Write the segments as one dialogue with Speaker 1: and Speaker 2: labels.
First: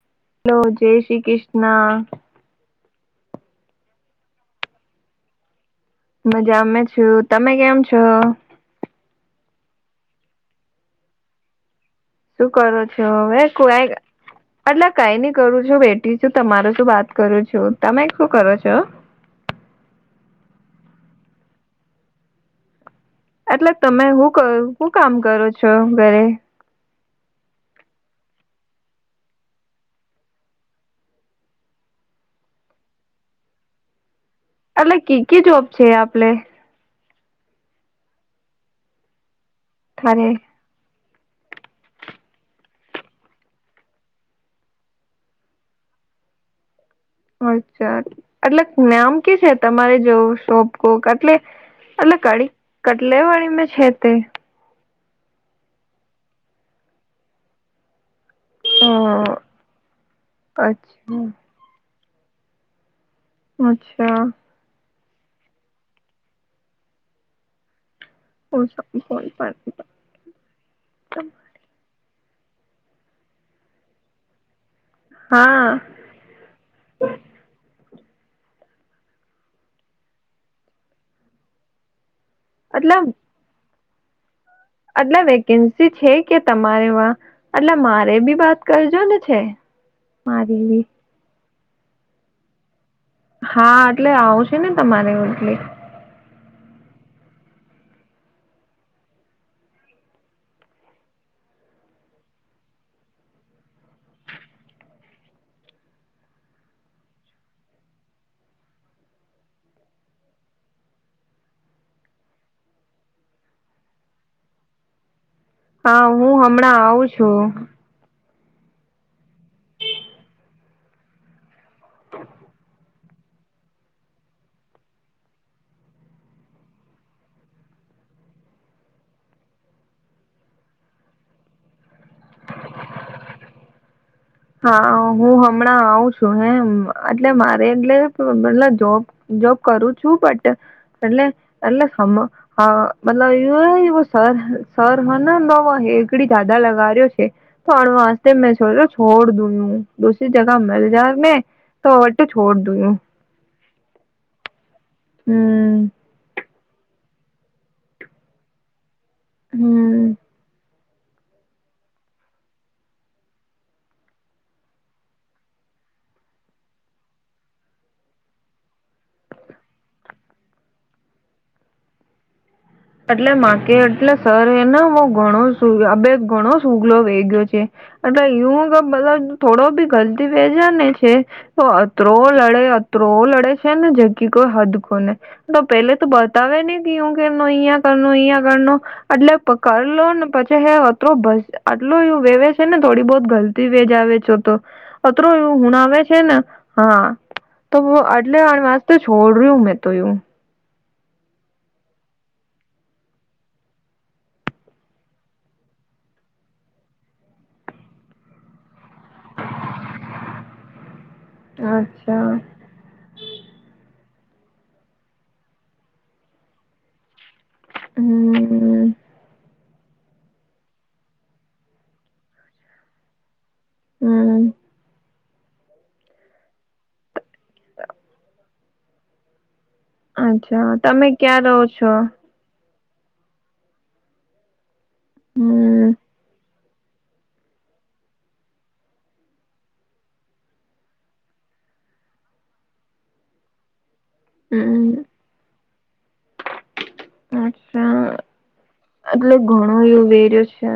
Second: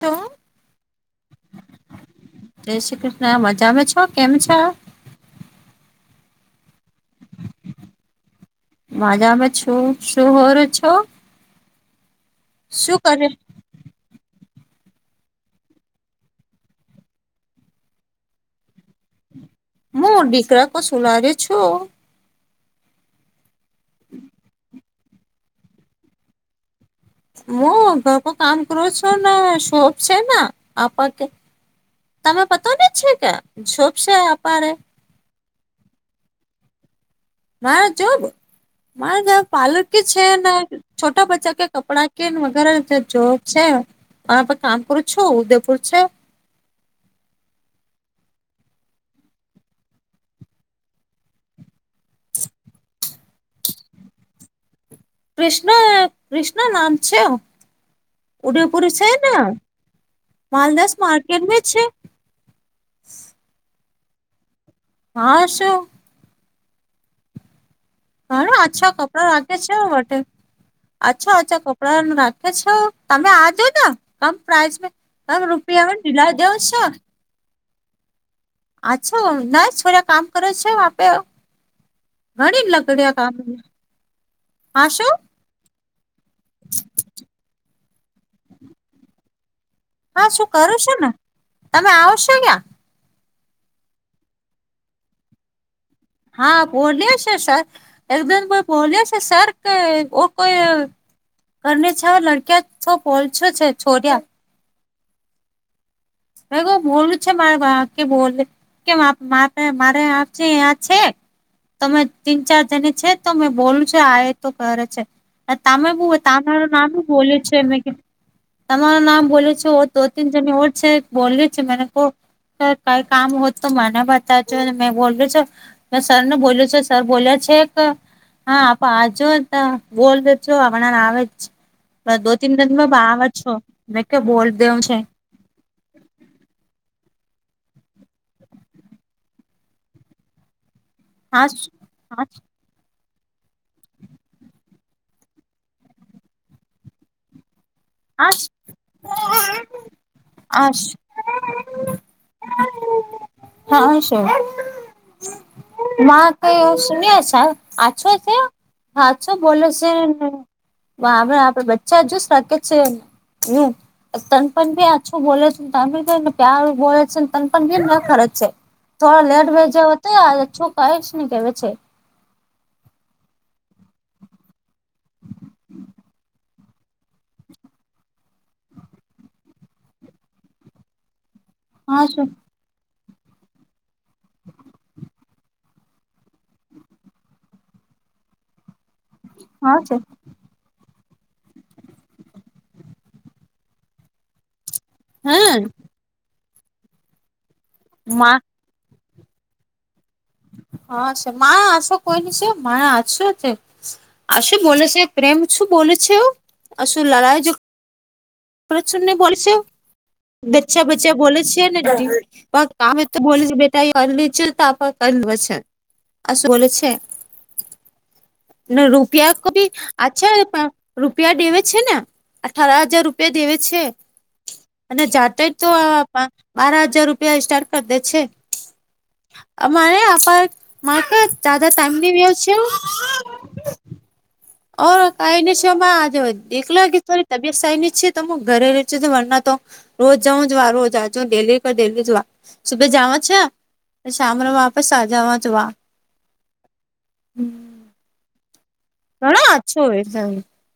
Speaker 1: લો
Speaker 2: hello જય શ્રી કિષના.
Speaker 1: જય શ્રી કિષ્ના. મજામે છો કેમ છો?
Speaker 2: મજામે છું. તમે કેમ છો?
Speaker 1: મજામે છું. શું હોર છો?
Speaker 2: શું કરો છો. વે કુડાઈ એટલે કઈ નહી કરું છું બેઠી છું. તમારું શું વાત કરું છું. તમે શું કરો છો?
Speaker 1: હું દીકરા કો સુલારે છું.
Speaker 2: એટલે તમે હું કર હું કામ કરો છો ઘરે?
Speaker 1: હું ઘર કો કામ કરું છું ને શોપ છે ન. આપા કે તમે પતા ને છે કે સોપશે અપારે
Speaker 2: એટલે કે ક જોબ છે આપે
Speaker 1: મારા જોબ મારા પાલક છે
Speaker 2: થારે
Speaker 1: ને છોટા બચ્ચા કે કપડા કેન વગેરે જે જોબ છે. હ આપ કામ કરું છો ઉદયપુર છે.
Speaker 2: અચ્છા એટલે નામ કે છે તમારે જોવું શોપકોક એટલે એટ ક કટલે વાળી મે છે તે
Speaker 1: ક્રિષ્ના ક્રિષ્ના નામ છે. ઉડયપુર
Speaker 2: અ
Speaker 1: છે માલદાસ
Speaker 2: અચ્છા
Speaker 1: માર્કેટ છે.
Speaker 2: અચ્છા.
Speaker 1: હા શું. હારો આછા કપડા
Speaker 2: અચ્છા
Speaker 1: રાખે છે વટે અચ્છા અચ્છા કપડા રાખે છો તમે આ જો ના કમ પ્રાઇસ મેં હમ
Speaker 2: હા
Speaker 1: રૂપિયા હોઈ દિલાય દેવસો અચ્છો ના છોડા કામ કરો છો વા પે મળીન લકડીયા કામ હા શું
Speaker 2: અટલે વેકેન્સી છે કે તમારે વા એટલે મારે બી વાત કરજો ને છે.
Speaker 1: હા શું
Speaker 2: મારી
Speaker 1: કરું
Speaker 2: બી
Speaker 1: સુ ને તમે આવશો ક્યાં
Speaker 2: હા એટલે આવશે ને તમારે ઓટલે
Speaker 1: હા બોલીયો છે સર એમનેમ પણ બોલ્યો છે સર કે ઉનકો યે ઘર ની છ લડક્યા છ પોલછો છે છોડ્યા. મેં કુ બોલું છે મારા બા કે બોલે કે માં માં તે મારે આપ ચે આ છે. તમે તીન ચાર જની છે તો મેં બોલું છો આ એ તો કરે છે. તમે
Speaker 2: હા
Speaker 1: બૂ
Speaker 2: હું
Speaker 1: તમારું
Speaker 2: હમણાં
Speaker 1: નામ બ
Speaker 2: આવું
Speaker 1: બોલયું
Speaker 2: છું
Speaker 1: છે મેં તમારું નામ બોલુ છું દો તીન જણી ઓર છે. બોલયુ છું મને કો સર કઈ કામ હોય તો મને બતાવજો અને મેં બોલું છું મે સરને બોલું છું સર બોલ્યા છેક હા પાજો અતા બોલ દે છું અમણાંન આવે છે. બ દો તીન દિન મે બાર અજ છું મેં ક્યા બોલ દેવું
Speaker 2: હા
Speaker 1: છે
Speaker 2: હું હમણાં આવું છું હ એટલે મારે એટલે પેલા જોબ જોબ કરું છું બટ એટલે
Speaker 1: હા
Speaker 2: એટલે હમ હા મતલબ એ વો સર સર બને તો હેગડી દાદા લગાડ્યો કે પણ હોતે મેં
Speaker 1: હા
Speaker 2: જોયું છોડ દુંયું દુસરી જગા
Speaker 1: હા
Speaker 2: મિલ જામે તો અઠે છોડ દુયુ
Speaker 1: હા સે
Speaker 2: હમમ
Speaker 1: ના કઈ સુન્યો છે આછો થ્યો હા છું બોલો સે
Speaker 2: હમ
Speaker 1: ને આપ આપડે બચ્ચા જૂસ રાખે છેે નું તનપન બી આછું બોલે છે તમીન પ્યાર બોલે છેને તનપન બીન ના ખરજ છે. થોડો લેટ ભે જા હોતો આ છોક ને કે વ છે.
Speaker 2: એટલે માકે એટલે સર એને હ ઘણો આ બે ઘણો સુુગલો વેટ્યો છે. એટલે યુતો બધા થોડો બી ગલતી વેજા ની છે
Speaker 1: હા
Speaker 2: અત્રો
Speaker 1: શું
Speaker 2: લડે આ ત્રો લડે છે ને જે કી કોઈ હદકો ન તો પેલે તો બતાવે ને કયું કે અહિયાં અહીં આગળ નો એટલે
Speaker 1: હા
Speaker 2: કર
Speaker 1: છે
Speaker 2: લો ને પછી હે તો બસ આટલ એવું વેવે છે ને થોડી બહત ગલતી વેજ આવેે છે તો અત્ર એવું
Speaker 1: હમ
Speaker 2: હુંણ આવે છે ને હા તો આટલે
Speaker 1: માં
Speaker 2: તો છોડ ર્યું હું મેં તો યુ
Speaker 1: હા છે, મા આસો કોઈ નની છે મારે હાચુ તે આશું બોલે છે પ્રેમ શું બોલે છે, એવું આશુ લલાય જો પ્રચરને બોલે છે બચ્ચા બચ્ચા બોલે છેને,
Speaker 2: અચ્છા
Speaker 1: બા કામે તો બોલે છે, બેટા એ અન લ છે તો કરી લેચ છે આસું બ છે. ને
Speaker 2: હમ
Speaker 1: રૂપિયા કો ભી અચ્છા એ પણ રૂપિયા ડેવે છેને, અઠાર હજાર રૂપ તે દેવે છે,
Speaker 2: હમ
Speaker 1: અને જાતે જ તો આ બા બાર હજાર રૂપિયા સ્ટાર્ટ કર દે છે. અમારે આપાર
Speaker 2: અચ્છા તમે
Speaker 1: માટે
Speaker 2: ક્યાં રહો
Speaker 1: જ્યાદા
Speaker 2: છો
Speaker 1: ટાઈમ ની વેવ છે. ઓર કઈને શો
Speaker 2: હમ
Speaker 1: માં આ જોઈ એકલા કે થોડી તબયત સારી ની છે તો હ ઘરે રજું વરના તો રોજ જાઉં જોવા રોજ આજ દેહી કો દેહી જોવા સુભે જવા છે. શામનો વાપસ આ
Speaker 2: હમ
Speaker 1: જાવા જ વા હ
Speaker 2: અચ્છા એટલે
Speaker 1: આછો
Speaker 2: ઘણું
Speaker 1: હોય
Speaker 2: એવું વેર્યો છે,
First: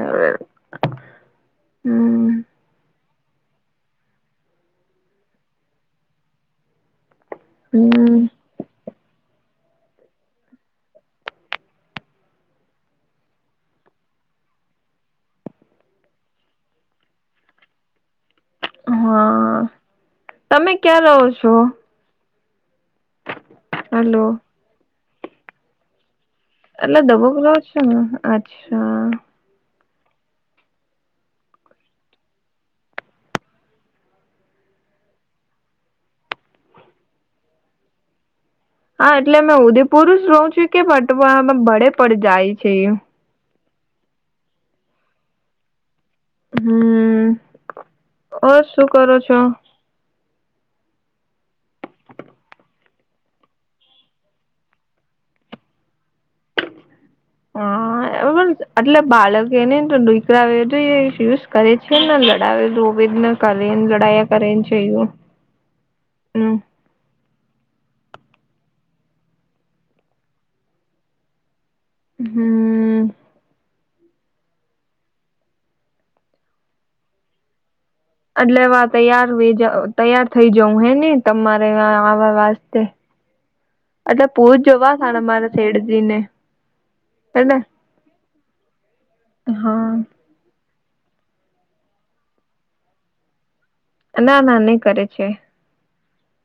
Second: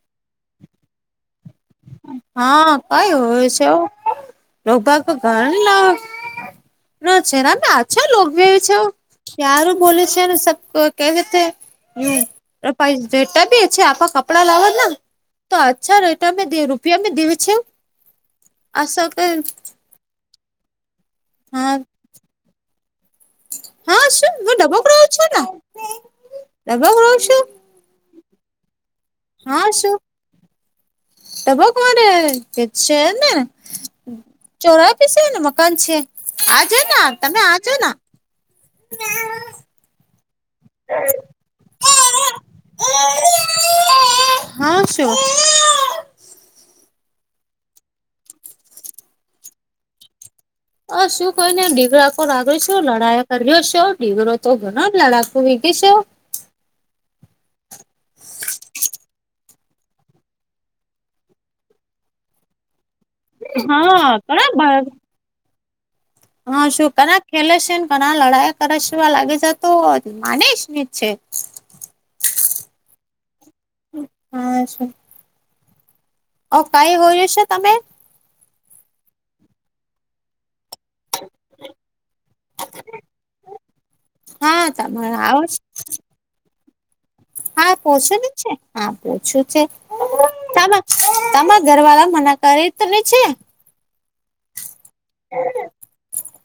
Speaker 2: હમ
Speaker 1: હા કઈ હોય છે, રોભા ઘર લ ન છેરામ છો
Speaker 2: હમ
Speaker 1: લોગભ છે, ક્યારું બોલે છેને સબ કે હ બેટા બી છે, આપવા કપડા લાવવા તો અચ્છા રેટા રૂપિયા મે દ છે. અ કઈ
Speaker 2: હા તમે ક્યાં રહો છો
Speaker 1: હા હા
Speaker 2: હલો
Speaker 1: શું હ ડબ્બો કરાવ છો ને ડબક
Speaker 2: એટલે
Speaker 1: રહું
Speaker 2: દબો
Speaker 1: છું
Speaker 2: ખોલાવ છેને, અચ્છા
Speaker 1: હા શું તભ કોરે કે છેને. ચોરા પીસેને મકાન છે, આજ તમે આજોને
Speaker 2: હા એટલે મેં ઉદેપુર જ રહ છું કે ફટવામાં ભડે પણ જાય છે.
Speaker 1: હા શો
Speaker 2: હમ ઓર શું કરો છો.
Speaker 1: અ શું કને ડીગરા કો લાગ્યો છો લડાયા કર્યો છો ડીગરો તો ઘણો જ લડાક વીગીશ
Speaker 2: હા બરોબર એટલે બાળક એનેને તો દીકરાધ એ યુઝ કરે છેને, લડાવે દુ વેદના કરન
Speaker 1: હા
Speaker 2: લડાાયયા
Speaker 1: ઘણા
Speaker 2: કરન છે.
Speaker 1: બાર
Speaker 2: હમ
Speaker 1: હા શોક ના ખેલે છે ને ઘણા લડાઈ કરેશેવા લાગે છે, તો માનીશ ને છે.
Speaker 2: હમ્મ
Speaker 1: હા શુ ઓ કઈ હોય હશે તમે
Speaker 2: એટલે વા તૈયાર વ તૈયાર થઇ જઉં હે ને તમારે આવા વાસ્તે એટલે પૂછ
Speaker 1: હા
Speaker 2: જોવા
Speaker 1: તમારે
Speaker 2: સારા
Speaker 1: આવ
Speaker 2: મારા શેઠજીને એટલે
Speaker 1: હા પોછો છે હા પોછુ છે,
Speaker 2: હા
Speaker 1: તમા તમારા ઘરવાળા મના કરે તો ને છે.
Speaker 2: ના ના ન કરે છે,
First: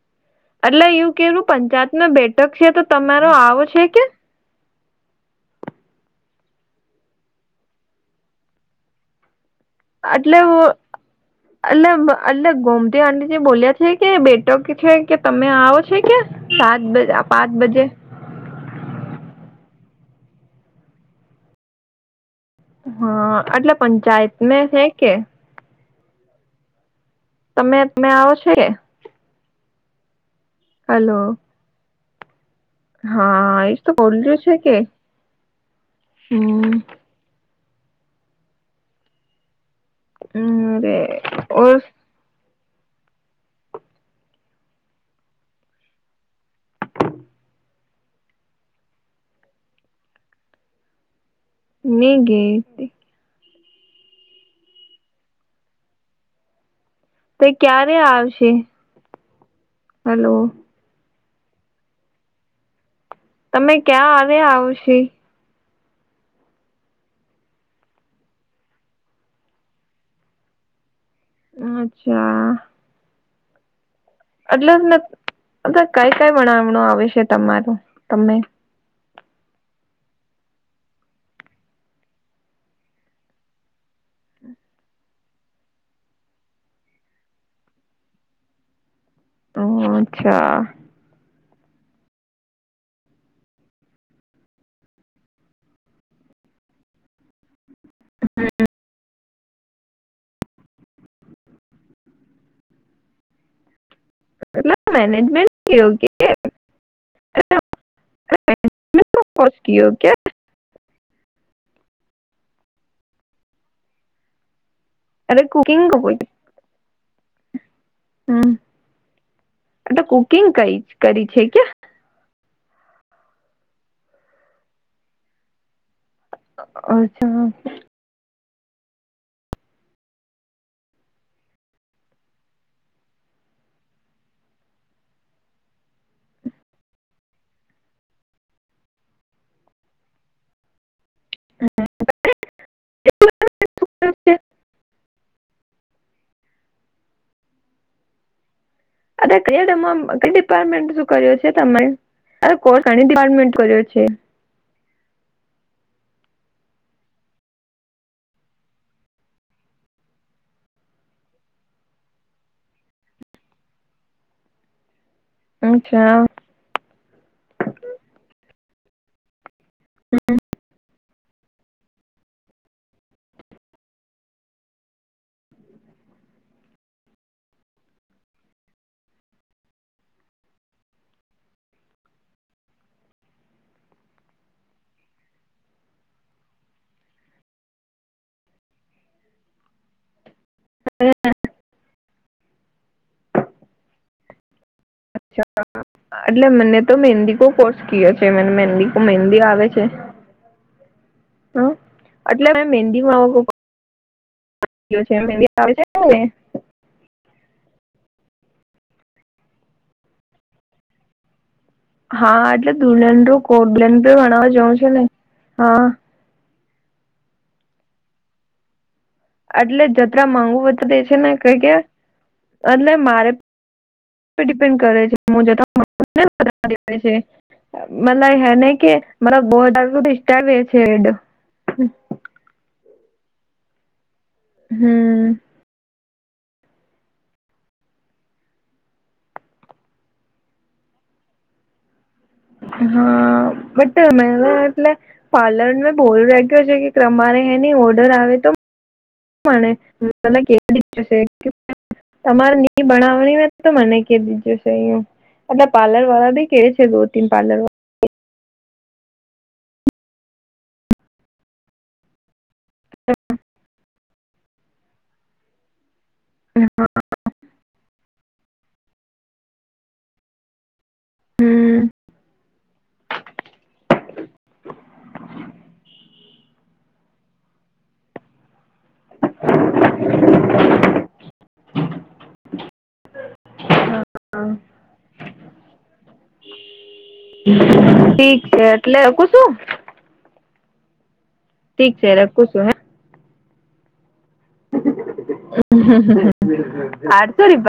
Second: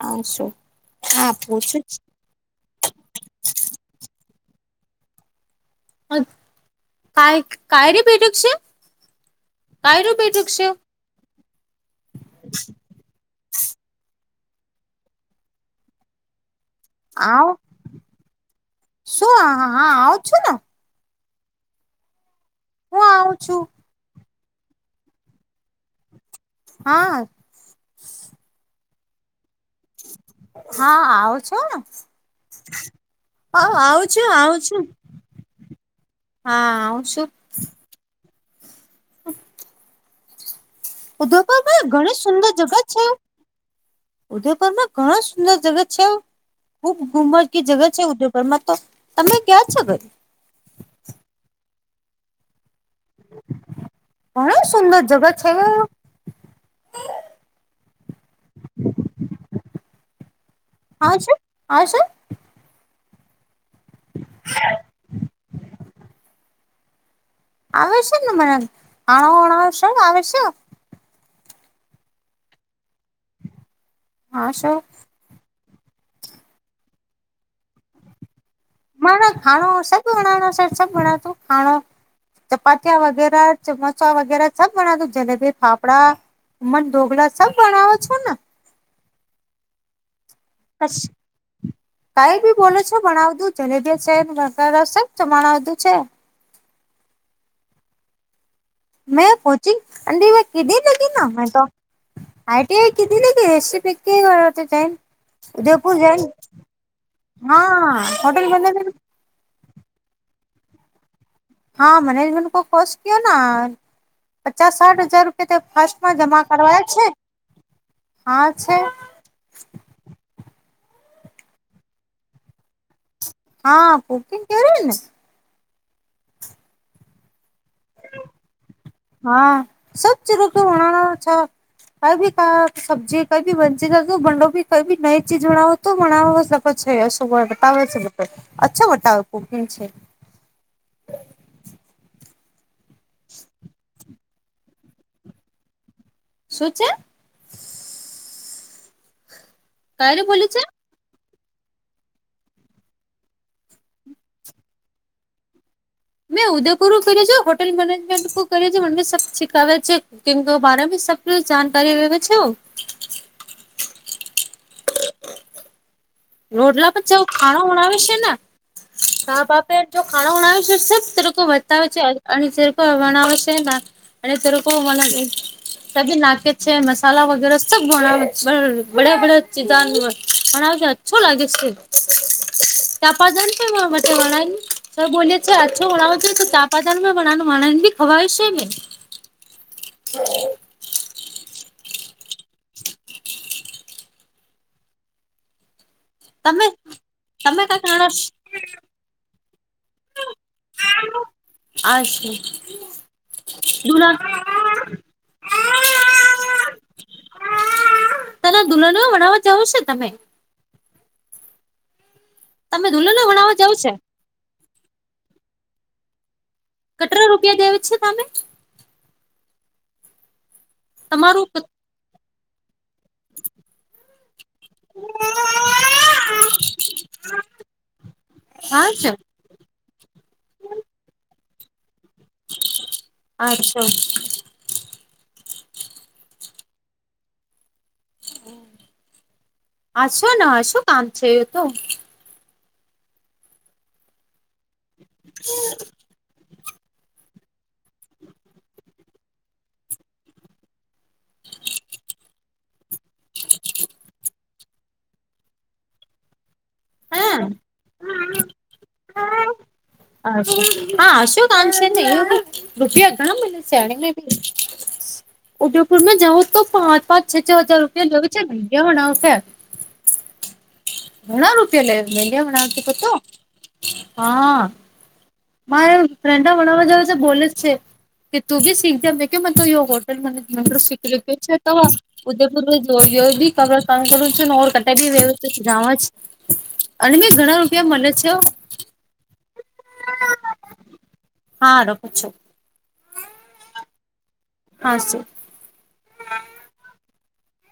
Speaker 1: આ શું
Speaker 2: એટલે યું
Speaker 1: હા
Speaker 2: કેુ
Speaker 1: પૂછું
Speaker 2: પંચાયત ન બેટ કટક છે તો તમારો આવો છે, કે
Speaker 1: ક કાય રે પેટક છે. કાયરું
Speaker 2: એટલે
Speaker 1: બેઠક
Speaker 2: હુ
Speaker 1: છે
Speaker 2: એટ અટલે ગોમતી આંટી જે બોલ્યા છે કે બેટો કે છે, કે તમે આવો છે કે સાત બજ
Speaker 1: આવ
Speaker 2: પાંચ બજે
Speaker 1: શું હા આવું છુને હું આવું
Speaker 2: હા
Speaker 1: છું
Speaker 2: એટલે પંચાયત ને છે, કે
Speaker 1: હા.
Speaker 2: તમે તમે આવો છો.
Speaker 1: હા,
Speaker 2: હલો
Speaker 1: આવું છું. હા,
Speaker 2: એજ તો
Speaker 1: આવું છું,
Speaker 2: બોલ્યું છે
Speaker 1: આવું
Speaker 2: કે
Speaker 1: છું, હા,
Speaker 2: હમ
Speaker 1: આવું છું. હમ.
Speaker 2: હમ.
Speaker 1: [unintelligible] ઘણી સુંદર જગ છે. ઉદયપુરમાં ઘણા સુંદર જગ છે. ખુબ ગુમર જગ છે ઉદયપુરમાં તો તમે ક્યાં છે [unintelligible]
Speaker 2: [unintelligible]
Speaker 1: ઘણી સુંદર જગા છે
Speaker 2: તે ક્યારે આવશે હલો.
Speaker 1: આવે છે, આવે છે.
Speaker 2: તમે ક્યાં આવ્યા આવશે.
Speaker 1: [unintelligible]
Speaker 2: અચ્છા.
Speaker 1: હા સર
Speaker 2: એટલે કઈ કઈ બનાવું આવે છે તમારું તને.
Speaker 1: મને ખાણો સબ [unintelligible] ખાણો ચપાતિયા વગેરે સમોસા વગેરે સબ બણા [unintelligible] જલેબી ફાફડા મન ઢોગળા સબ બણાવો છો ને.
Speaker 2: ઓ અચ્છા.
Speaker 1: [inaudible] કઈ બી બોલો છો બણાવું જલેબી છે [unintelligible] છે મેં પછી [unintelligible] મેં તો આઈટી કધી ને કે રેસીપી
Speaker 2: એટલે મેનેજમેન્ટ
Speaker 1: [unintelligible]
Speaker 2: કયો
Speaker 1: ઉદયપુર
Speaker 2: કે
Speaker 1: જઈ હા હોટલ બંધા
Speaker 2: કોસ કયો [unintelligible]
Speaker 1: હા મેનેજમેન્ટ કોસ કીયોના ના પચાસ સાઠ હ હજાર
Speaker 2: અરે
Speaker 1: રૂપિયા
Speaker 2: કુકિંગ
Speaker 1: ફસ્ટમાં જમા કરવાયા છે, હા છે.
Speaker 2: આટ કુકિંગ ક કરી છે કે.
Speaker 1: હા, કુકિંગ કરીને.
Speaker 2: અચ્છા.
Speaker 1: હા સબ ચર [unintelligible] કઈ ભી કા સબ્જીી કઈ ભી મંચ બંડો કઈ નઈ ચીજ બનાવો [unintelligible] બતાવે છે અછો કુકિંગ છે.
Speaker 2: [inaudible]
Speaker 1: શું છે.
Speaker 2: અરે [unintelligible] કર્યો
Speaker 1: ક્યારે બોલ્યું છે
Speaker 2: છે તમારે અરે કોર ડિપાર્ટમેન્ટ કર્યો છે.
Speaker 1: મેં ઉદયપુરું કર્યું છે હોટેલ મેનેજમેન્ટું કર્યું છે મને સબ શીખાવે છે. કેમ બાર સબ જાનકારી લેવે છો.
Speaker 2: અચ્છા.
Speaker 1: રોટલા પણ જેવ ખાણો બણાવે છે ને તાર બાપે જો ખાણો [unintelligible] [unintelligible] બતાવે છે અને જે વર્ણવે છે. અને તે લોકો [unintelligible] નાકે છે મસાલા વગેરે સબ બનાવે. [unintelligible] [unintelligible] બોલી છે અછો વણાવો છો તો તાપાદમા [unintelligible] ખવાય શેને. [inaudible]
Speaker 2: [inaudible] [unintelligible] એટલે
Speaker 1: તમે
Speaker 2: મને તો મહેંદી કો
Speaker 1: તમે
Speaker 2: કોર્સ
Speaker 1: કા
Speaker 2: કયો
Speaker 1: ખાણા
Speaker 2: છે મને મંદી કો મહેંદી આવે છે. હા
Speaker 1: આ છે
Speaker 2: એટલે મેંદી માં હું
Speaker 1: [unintelligible]
Speaker 2: [unintelligible]
Speaker 1: તના દુલ્હનો ભનાવા જવું છે તમે.
Speaker 2: હા એટલે
Speaker 1: તમે
Speaker 2: દુલહન
Speaker 1: દુલ્હનને
Speaker 2: [unintelligible]
Speaker 1: ભણાવવા જાવ
Speaker 2: કોલેડ
Speaker 1: છે
Speaker 2: ભણાવવા જવું છે ને હા.
Speaker 1: કટરા રૂપિયા દેવ છે તમે?
Speaker 2: એટલે જતરા માંગુ વતા દે છે ને
Speaker 1: તમારું
Speaker 2: કંઈક એ એટલે મારે ડીપેન્ડ કરે છે [unintelligible] મતલબ હેને
Speaker 1: હા
Speaker 2: કે
Speaker 1: છે
Speaker 2: મતબ [unintelligible]
Speaker 1: અચછો.
Speaker 2: હમ
Speaker 1: [unintelligible] હછાને શું કામ છે એ તો
Speaker 2: હા બટ એટલે પાર્લર મે બોલ કે તમારે એની ઓર્ડર આવે તો મળ કેવાશે તમારે નહી બનાવવાની તો મને ક દીજું છે એટલે પાર્લર વાળા બી કે છે દો તીન
Speaker 1: હે
Speaker 2: પાર્લર
Speaker 1: અશો હા શું કામ શે તે એવ રૂપિયા ઘણા મલે છે અને મેં ઉદયપુમાં જાઉ તો
Speaker 2: વાળા
Speaker 1: પાંચ પાંચ છ છ હજાર રૂપિયા છે મંયા હોના ઉ [unintelligible] ઘણા રૂપિયા
Speaker 2: હમ
Speaker 1: લે મે લ ઘણા રૂપ પ તો હા. ફ્રેન ફ્રેન્ડ બનાવવા જવે છે બોલે જ છે. કે તું બી શીખજે મેં કે મને હોટલ મનેજમેન્ટ શીખ કે છે તો ઉદયપુર જો બી ક કામ કરું છ ઓર કટ બી વ્યવસ્થિત ગ જ
Speaker 2: ઠીક છે એટલે કું શું
Speaker 1: હારો
Speaker 2: ઠીક છે
Speaker 1: પૂછો
Speaker 2: રખું છું હે.
Speaker 1: હસું.
Speaker 2: [unintelligible]